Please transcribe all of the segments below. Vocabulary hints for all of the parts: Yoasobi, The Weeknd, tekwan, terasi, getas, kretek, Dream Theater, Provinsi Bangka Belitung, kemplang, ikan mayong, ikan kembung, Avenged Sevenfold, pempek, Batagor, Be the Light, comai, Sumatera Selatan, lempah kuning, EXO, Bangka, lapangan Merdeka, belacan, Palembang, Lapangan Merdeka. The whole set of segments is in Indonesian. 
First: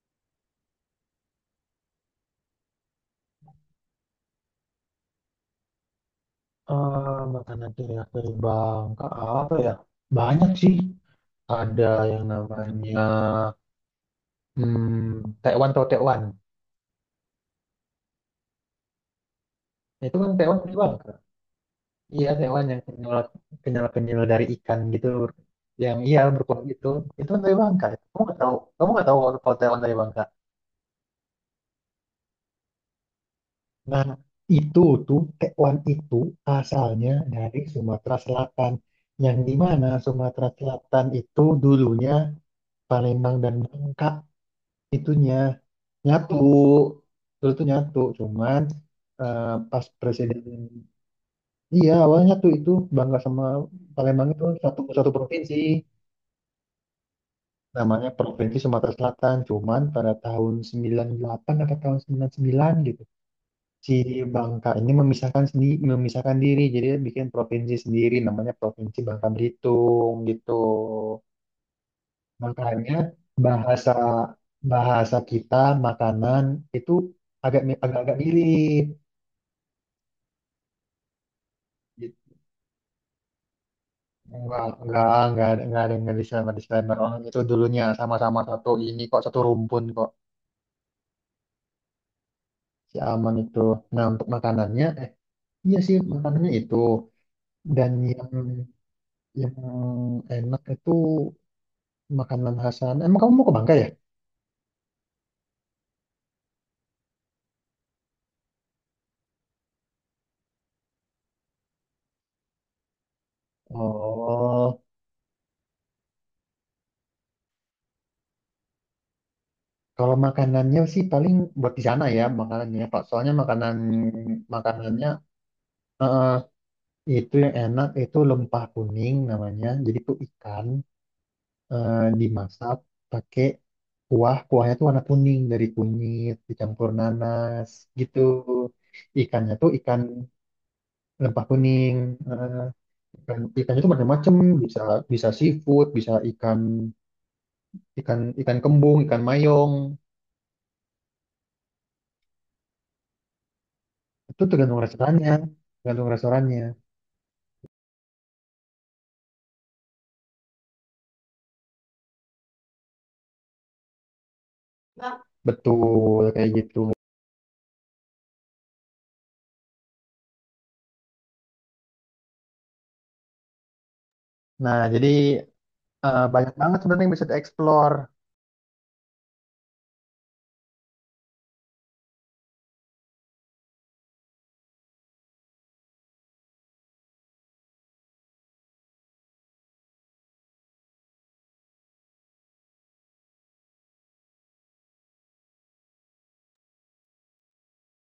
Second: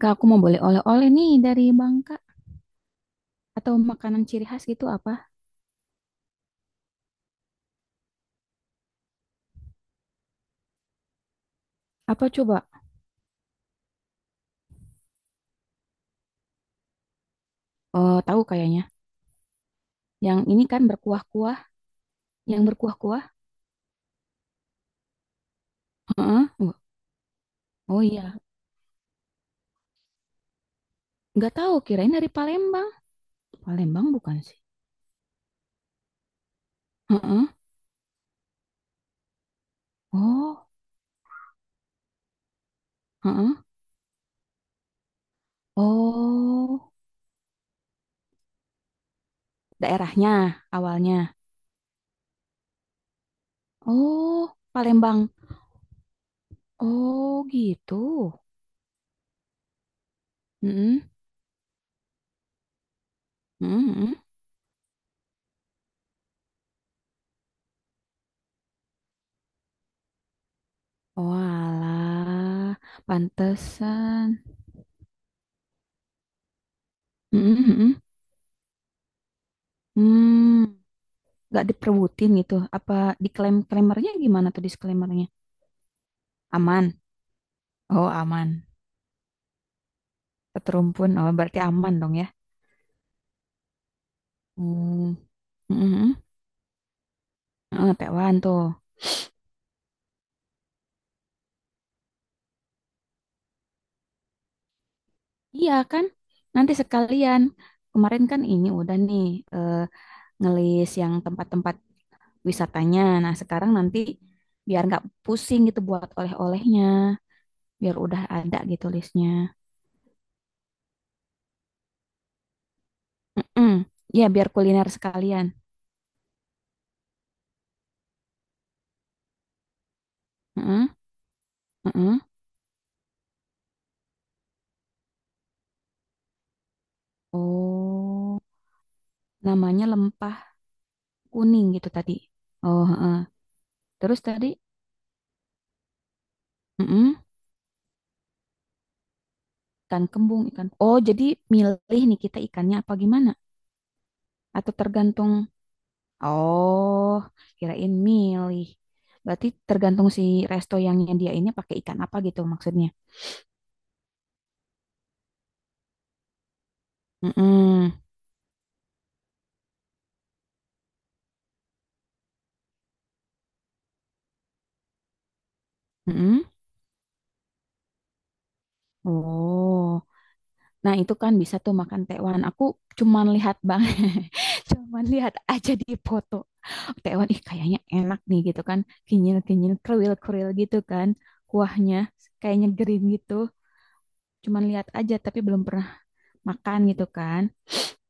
Kak, aku mau boleh oleh-oleh nih dari Bangka atau makanan ciri khas gitu apa? Makanan ciri khas dari Bangka apa ya? Banyak sih. Ada yang Apa coba? namanya tekwan atau tekwan. Oh, tahu kayaknya. Nah, itu kan Yang tekwan ini dari kan Bangka. berkuah-kuah, Iya, yang tekwan yang kenyal berkuah-kuah. kenyal kenyal dari ikan gitu. Yang iya Heeh. berkuah Wah, gitu. Itu kan dari Bangka. oh Kamu nggak iya, tahu? Kamu nggak tahu kalau kalau tekwan dari Bangka? nggak tahu, kirain dari Palembang. Nah, Palembang bukan sih? itu tuh tekwan itu asalnya Heeh. dari Sumatera Selatan. Yang di mana Sumatera Oh, Selatan itu dulunya Palembang dan heeh. Bangka itunya. Nyatu Oh, terus tuh nyatu cuman eh, pas daerahnya presiden awalnya. iya awalnya nyatu itu Bangka sama Palembang itu Oh, satu satu Palembang. provinsi Oh, gitu. namanya Provinsi Sumatera Selatan, cuman pada tahun Heeh. 98 atau tahun 99 gitu Heeh, si heeh. Bangka ini memisahkan sendiri, memisahkan diri, jadi dia bikin provinsi sendiri namanya Provinsi Bangka Belitung gitu. Walah, Makanya bahasa pantesan. bahasa kita, makanan itu Heeh, heeh. agak-agak mirip Hmm. Nggak diperebutin gitu. gitu, apa disclaimer klaimernya, gimana tuh Enggak, disclaimernya? enggak, enggak ada yang disclaimer Aman, disclaimer, orang itu dulunya oh sama-sama aman, satu ini kok, satu rumpun kok, keterumpun, oh berarti aman dong ya. si Aman itu. Nah, untuk makanannya, Hmm. iya sih Mm-mm. makanannya itu, dan yang Tewan tuh, yang enak itu makanan khas sana. Emang kamu mau ke Bangka ya? iya kan nanti sekalian, kemarin kan ini udah nih, eh, ngelis yang tempat-tempat wisatanya, nah sekarang nanti Oh, biar nggak pusing gitu buat oleh-olehnya, biar udah ada gitu listnya. kalau makanannya sih paling buat di sana ya makanannya, Pak. Soalnya Mm-mm. makanan Ya biar kuliner makanannya sekalian. eh, itu yang enak itu lempah kuning namanya. Jadi itu ikan, Mm-mm. Mm-mm. dimasak pakai kuah. Kuahnya tuh warna kuning dari kunyit dicampur nanas gitu. Oh, Ikannya tuh namanya ikan lempah lempah kuning gitu kuning. tadi. Eh, Oh, heeh. ikannya tuh Terus macam-macam. tadi, Bisa bisa seafood, bisa ikan mm-mm, ikan ikan kembung, ikan mayong. ikan kembung, ikan. Oh, jadi milih nih kita ikannya apa gimana? Itu Atau tergantung restorannya, tergantung? tergantung restorannya. Oh, kirain milih. Berarti tergantung si resto yang nyediainnya pakai ikan apa gitu maksudnya. Betul kayak gitu. Mm-mm, Nah, jadi mm-mm. banyak banget sebenarnya yang bisa dieksplor. Oh, nah itu kan bisa tuh makan tekwan. Aku cuman lihat bang, cuman lihat aja di foto. Tewan, ih kayaknya enak nih gitu kan, kinyil-kinyil kruil-kruil gitu kan, kuahnya kayaknya green gitu, cuman lihat aja tapi belum pernah makan gitu kan.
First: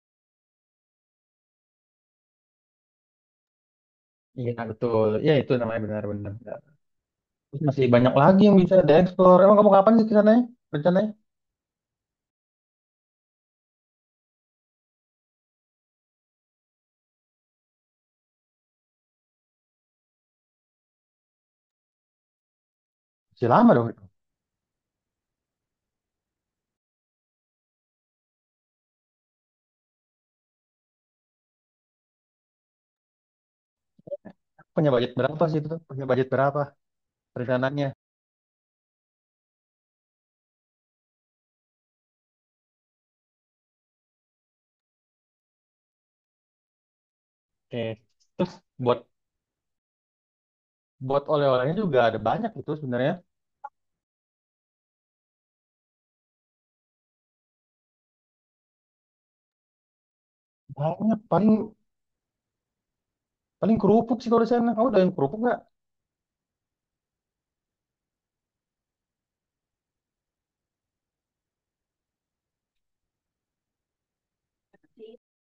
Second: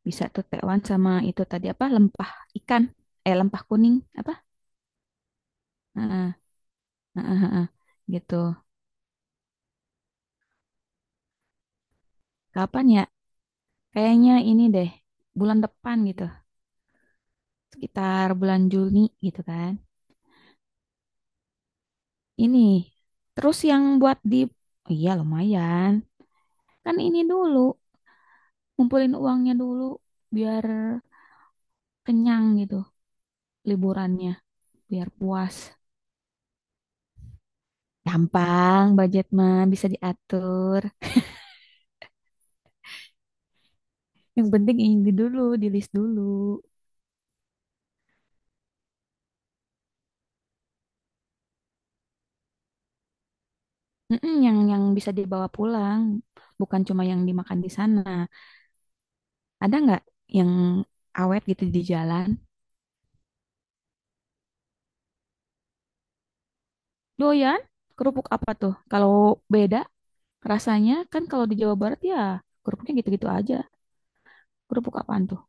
Bisa tuh Tekwan sama itu tadi apa, lempah ikan, lempah kuning apa. Iya, betul. Ya, itu namanya Heeh, benar-benar. heeh, Terus heeh, masih banyak gitu. lagi yang bisa dieksplor. Emang kamu kapan sih ke rencananya? Kapan ya, kayaknya ini deh bulan depan gitu, sekitar bulan Juni gitu kan, ini Masih terus lama yang dong. buat di, oh iya lumayan, kan ini dulu ngumpulin uangnya dulu biar kenyang gitu liburannya, Punya biar budget berapa puas. sih itu? Punya budget berapa rencananya? Gampang, budget mah bisa diatur. Yang penting ini dulu, di list dulu. Oke. Terus buat buat oleh-olehnya juga ada banyak itu sebenarnya. Mm-mm, yang bisa dibawa pulang, bukan cuma yang dimakan di sana. Ada nggak yang Banyak, awet paling gitu di jalan? paling kerupuk sih kalau di sana. Kamu udah yang kerupuk nggak? Doyan? Kerupuk apa tuh? Kalau beda rasanya kan, kalau di Jawa Barat ya kerupuknya gitu-gitu aja. Kerupuk apaan tuh?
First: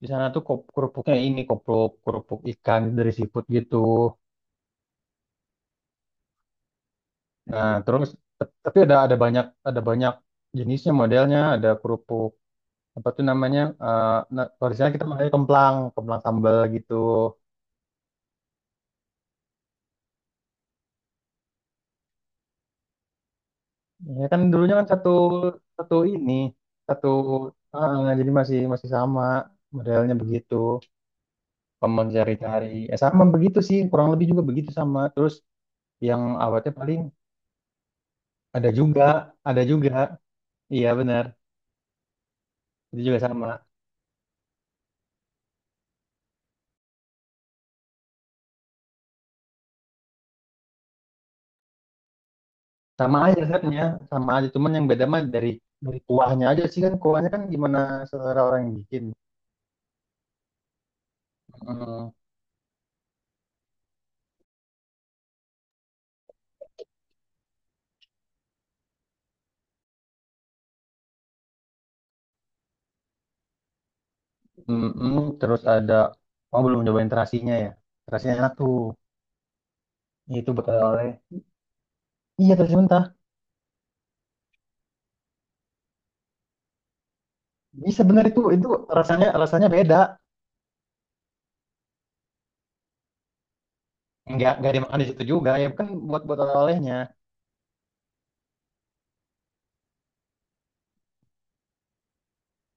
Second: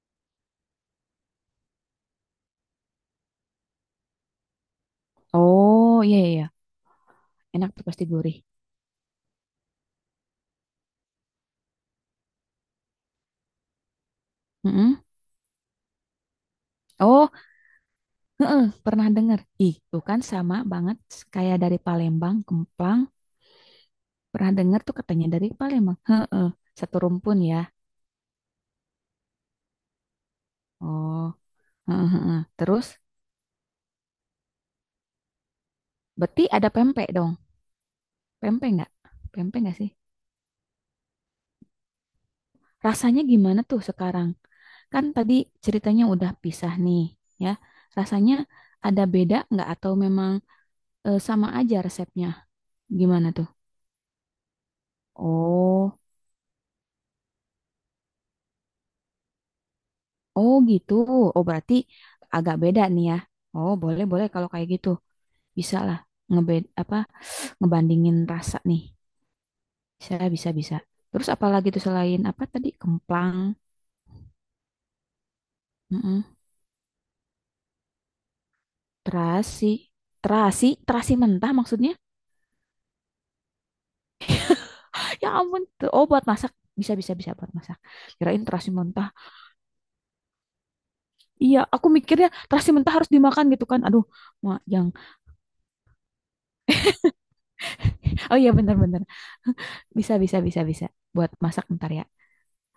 Di sana tuh kerupuknya ini kerupuk kerupuk ikan dari seafood gitu. Oh iya iya, iya. Nah, Enak tuh pasti terus gurih. Tapi ada ada banyak jenisnya, modelnya ada kerupuk apa tuh namanya nah, kalau di sana Mm-mm. kita makannya kemplang, kemplang sambal gitu. Oh, heeh, pernah dengar. Ih, tuh kan sama banget kayak dari Palembang, kemplang. Ya kan Pernah dulunya dengar kan tuh satu katanya dari satu Palembang. ini Heeh, satu satu rumpun ya. Jadi masih masih sama modelnya begitu, Oh, pemen heeh, heeh. cari-cari Terus sama begitu sih, kurang lebih juga begitu sama, terus yang berarti ada awetnya paling pempek dong. ada Pempek nggak? juga, Pempek ada nggak sih? juga, iya benar, itu juga Rasanya sama gimana tuh sekarang? Kan tadi ceritanya udah pisah nih, ya. Rasanya ada beda nggak atau memang sama aja resepnya? Sama Gimana aja tuh? setnya, sama aja, cuman yang beda mah dari Oh, kuahnya aja sih, kan kuahnya kan gimana selera orang yang bikin. oh gitu. Oh berarti Mm, agak beda nih ya. Oh, boleh boleh kalau kayak gitu. Bisa lah ngebed apa, ngebandingin rasa nih, saya bisa bisa. Terus apalagi tuh selain apa tadi, kemplang, mm. Terus ada mm, oh belum nyobain terasinya ya, terasinya enak tuh, terasi. itu Terasi betul oleh terasi mentah maksudnya? iya terasi mentah. Ya ampun tuh, oh buat masak, bisa bisa bisa buat masak, Bisa, bener itu, kirain terasi mentah. rasanya rasanya beda. Iya, aku mikirnya terasi mentah harus dimakan gitu kan, aduh. Mau Nggak yang, dimakan di situ juga ya, kan buat buat oleh-olehnya. oh iya benar-benar, bisa bisa bisa bisa buat masak ntar ya,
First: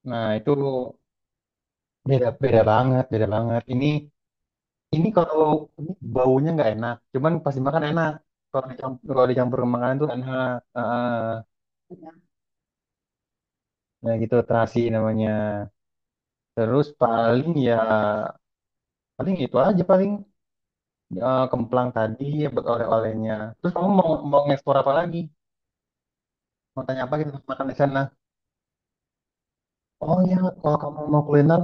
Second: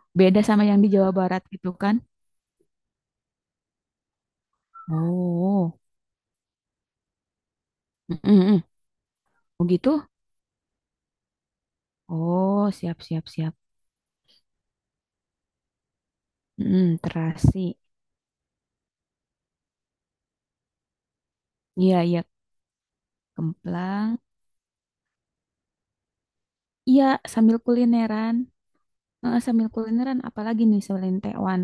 Nah beda itu sama yang di Jawa Barat gitu kan. beda beda banget, beda banget. Ini kalau Oh, ini baunya nggak enak, cuman pas dimakan enak. mm-mm, mm. Kalau dicampur Oh ke makanan gitu? tuh enak. Heeh. Oh, siap, siap, siap. Nah gitu terasi namanya. Terus Mm, paling ya terasi. Itu aja, paling kemplang Iya, iya, tadi ya buat oleh-olehnya. Terus kamu kemplang. mau mau ngeksplor apa lagi? Mau tanya Iya, apa gitu sambil makan di sana? kulineran. Heeh, sambil Oh kulineran, ya, apalagi kalau nih kamu selain mau kuliner tewan.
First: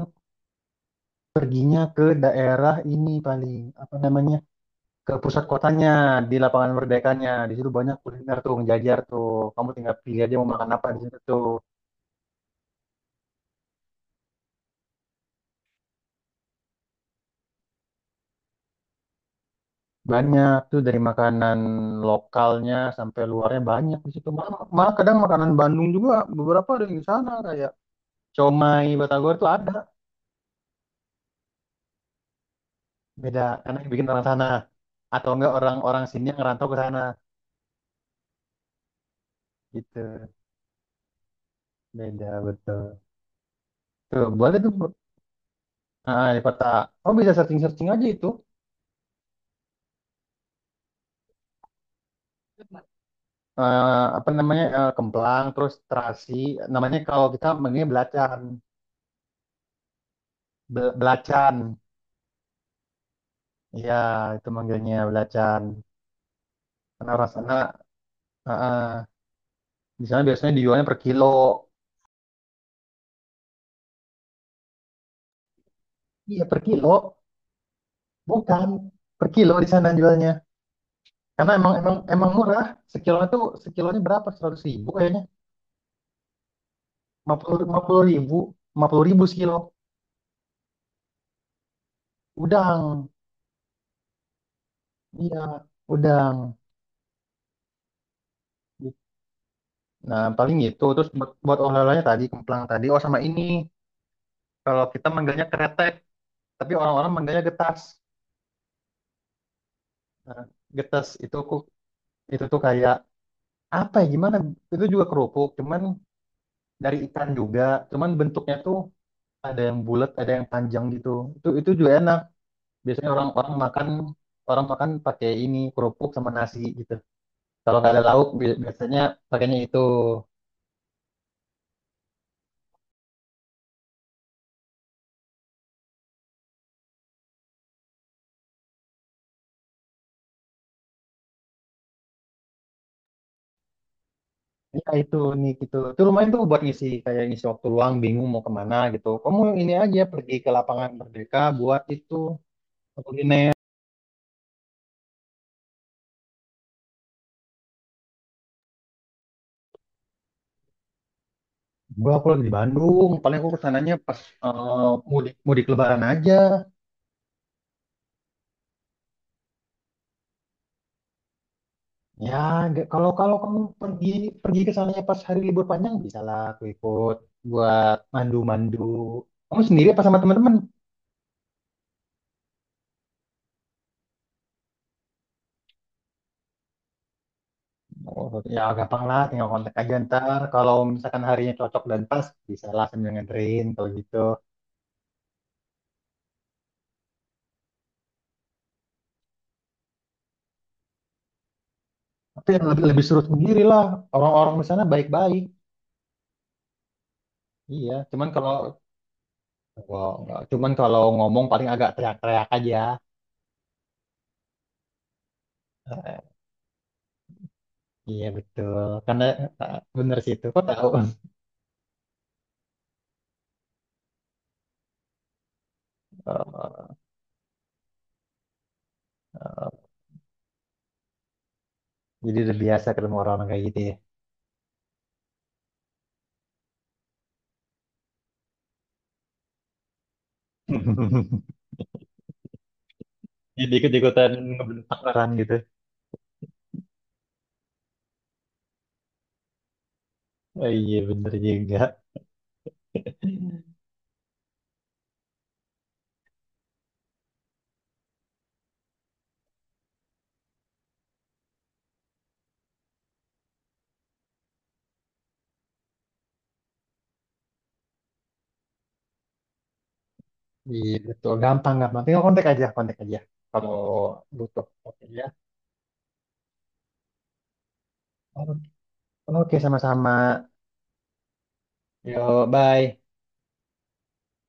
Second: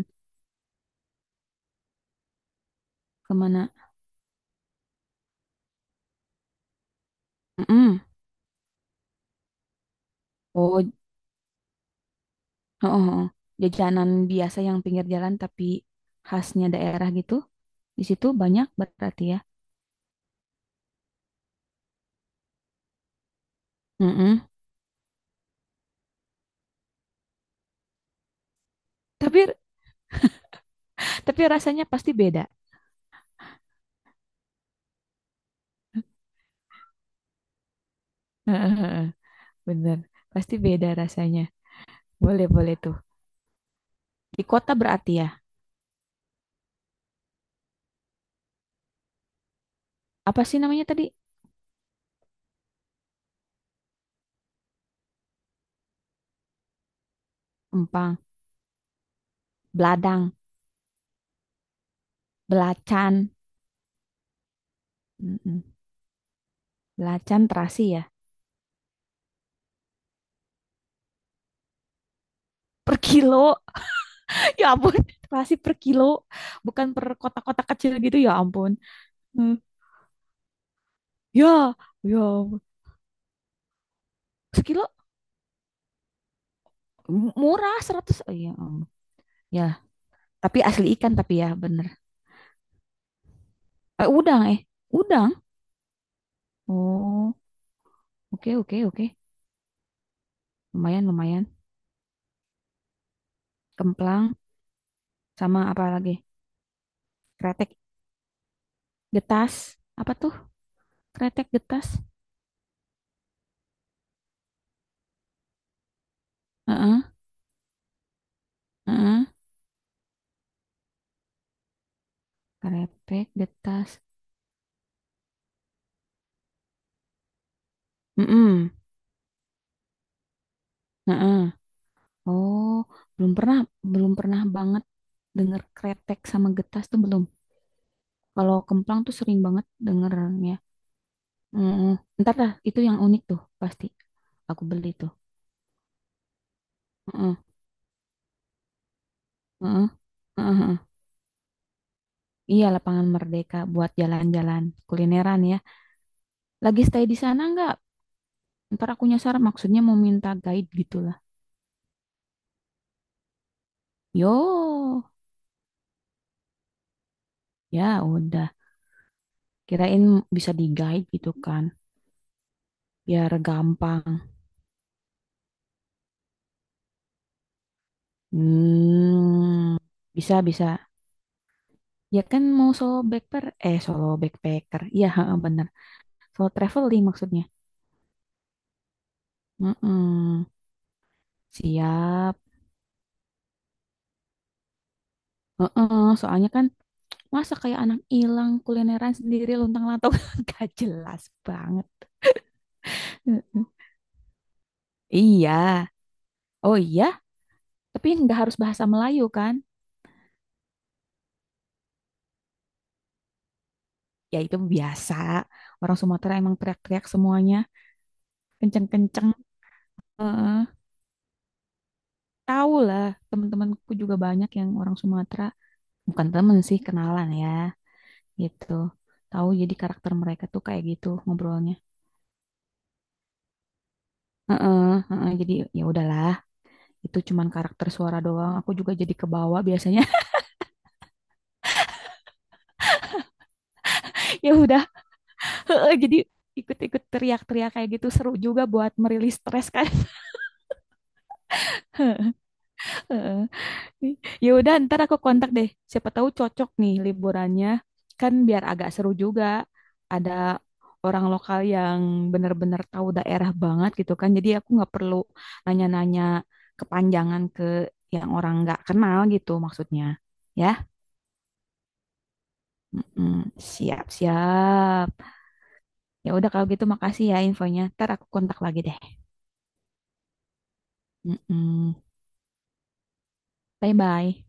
perginya ke daerah ini paling Kemana? apa namanya ke pusat kotanya, di Lapangan Merdekanya, di situ banyak Mm-mm. kuliner tuh ngejajar tuh, kamu tinggal pilih aja mau makan apa Oh, di situ tuh, heeh, heeh. Jajanan biasa yang pinggir jalan tapi khasnya daerah gitu. Di situ banyak berarti ya. banyak tuh dari makanan lokalnya sampai luarnya, banyak di situ Mm-mm. malah, kadang makanan Bandung juga beberapa ada di sana, kayak comai, Batagor Tapi tuh ada, tapi rasanya pasti beda. beda karena yang bikin orang sana atau enggak orang-orang sini yang ngerantau ke sana Heeh, heeh. Bener, gitu, pasti beda rasanya. beda Boleh, boleh betul tuh. tuh, Di boleh tuh, kota berarti ya. Di kota, oh bisa searching searching aja itu Apa sih namanya tadi? eh, apa namanya, kemplang, terus terasi namanya, kalau kita manggilnya Empang, belacan. beladang, Belacan, belacan. ya, itu manggilnya Mm-mm. belacan karena orang Belacan sana terasi ya. eh, eh, di sana biasanya dijualnya per kilo, Per kilo. Ya ampun, pasti per kilo, iya per bukan kilo, per kotak-kotak kecil gitu. Ya bukan ampun. per Hmm. kilo di sana jualnya karena emang Ya, emang ya, emang ampun. murah. Sekilonya berapa, seratus Sekilo ribu kayaknya, murah lima puluh 100. Oh, ribu ya, ampun. 50.000 sekilo, Ya, tapi asli ikan tapi ya bener. udang, Eh, udang, udang. iya udang. Oh, oke oke oke. Nah, paling gitu. Lumayan Terus buat, lumayan. Olahannya tadi, kemplang tadi. Oh, sama ini. Kemplang Kalau kita manggilnya sama apa kretek, lagi? tapi orang-orang manggilnya Kretek, getas. getas. Apa tuh? Nah, getas itu Kretek, getas. itu tuh kayak apa ya gimana? Itu juga kerupuk, cuman dari Heeh, ikan juga. Cuman bentuknya tuh heeh. ada yang bulat, ada yang panjang gitu. Itu juga enak. Biasanya Kretek, orang-orang makan, getas. orang makan pakai ini kerupuk sama nasi gitu. Kalau nggak ada lauk Mm-mm, biasanya pakainya itu. heeh. Oh, belum pernah, belum pernah banget denger kretek sama getas tuh belum. Kalau kemplang tuh sering banget dengernya. Mm-mm. Ntar dah, itu yang unik tuh pasti. Aku beli Ya tuh. itu nih gitu. Itu lumayan tuh buat ngisi kayak Mm-mm, ngisi waktu luang bingung mau kemana gitu. Kamu ini mm-mm. aja pergi ke Lapangan Merdeka buat itu Iya, Lapangan kuliner. Merdeka buat jalan-jalan, kulineran ya. Lagi stay di sana nggak? Ntar aku nyasar, maksudnya mau minta guide gitu lah. Aku lagi di Bandung, paling aku kesananya pas Yo, mudik, Lebaran aja. ya udah. Kirain bisa di guide gitu kan, Ya, kalau biar kalau kamu pergi, gampang. Ke sananya pas hari libur panjang bisa lah aku ikut buat mandu-mandu. Kamu Hmm, sendiri apa sama bisa teman-teman? bisa. Ya kan mau solo backpacker, eh solo backpacker. Iya, heeh, bener. Solo traveling maksudnya. Oh, ya gampang lah, tinggal kontak aja Heeh. ntar. Kalau misalkan harinya cocok dan pas, Siap. bisa lah sambil nganterin kalau gitu. Heeh, soalnya kan masa kayak anak hilang kulineran sendiri lontang-lantung gak jelas banget. Tapi yang lebih lebih surut Heeh. sendiri lah, orang-orang di sana baik-baik. Iya. Oh iya, Iya, tapi cuman nggak kalau, harus bahasa Melayu kan? wah, nggak, cuman kalau ngomong paling agak teriak-teriak aja. Ya itu biasa. Orang Sumatera emang teriak-teriak semuanya, Iya betul, karena kenceng-kenceng. Bener sih itu, Heeh. kok tahu? Tahu lah, teman-temanku juga banyak yang orang Sumatera. Bukan temen sih, Eh, kenalan ya. Gitu, tahu jadi eh, karakter mereka tuh kayak gitu ngobrolnya. jadi udah biasa ketemu orang kayak gitu ya. Heeh, heeh, jadi ya udahlah, itu cuman karakter suara doang, aku juga jadi kebawa biasanya. Jadi ikut-ikutan Ya udah, ngebentak orang gitu. heeh, jadi ikut-ikut teriak-teriak kayak gitu seru juga buat merilis stres kan. Oh, iya bener juga. Heeh. Ih, ya udah, ntar aku kontak deh. Siapa tahu cocok nih liburannya. Kan biar agak seru juga. Ada orang lokal yang benar-benar tahu daerah banget gitu kan. Jadi aku nggak perlu nanya-nanya kepanjangan ke yang orang nggak kenal gitu maksudnya. Ya, Iya betul, gampang gampang. Tinggal kontak aja, kontak aja. mm-mm. Kalau butuh. Oke Siap-siap. ya. Ya udah kalau gitu makasih ya infonya. Ntar aku kontak lagi deh. Oke sama-sama. Mm-mm. Yo, bye. Bye-bye.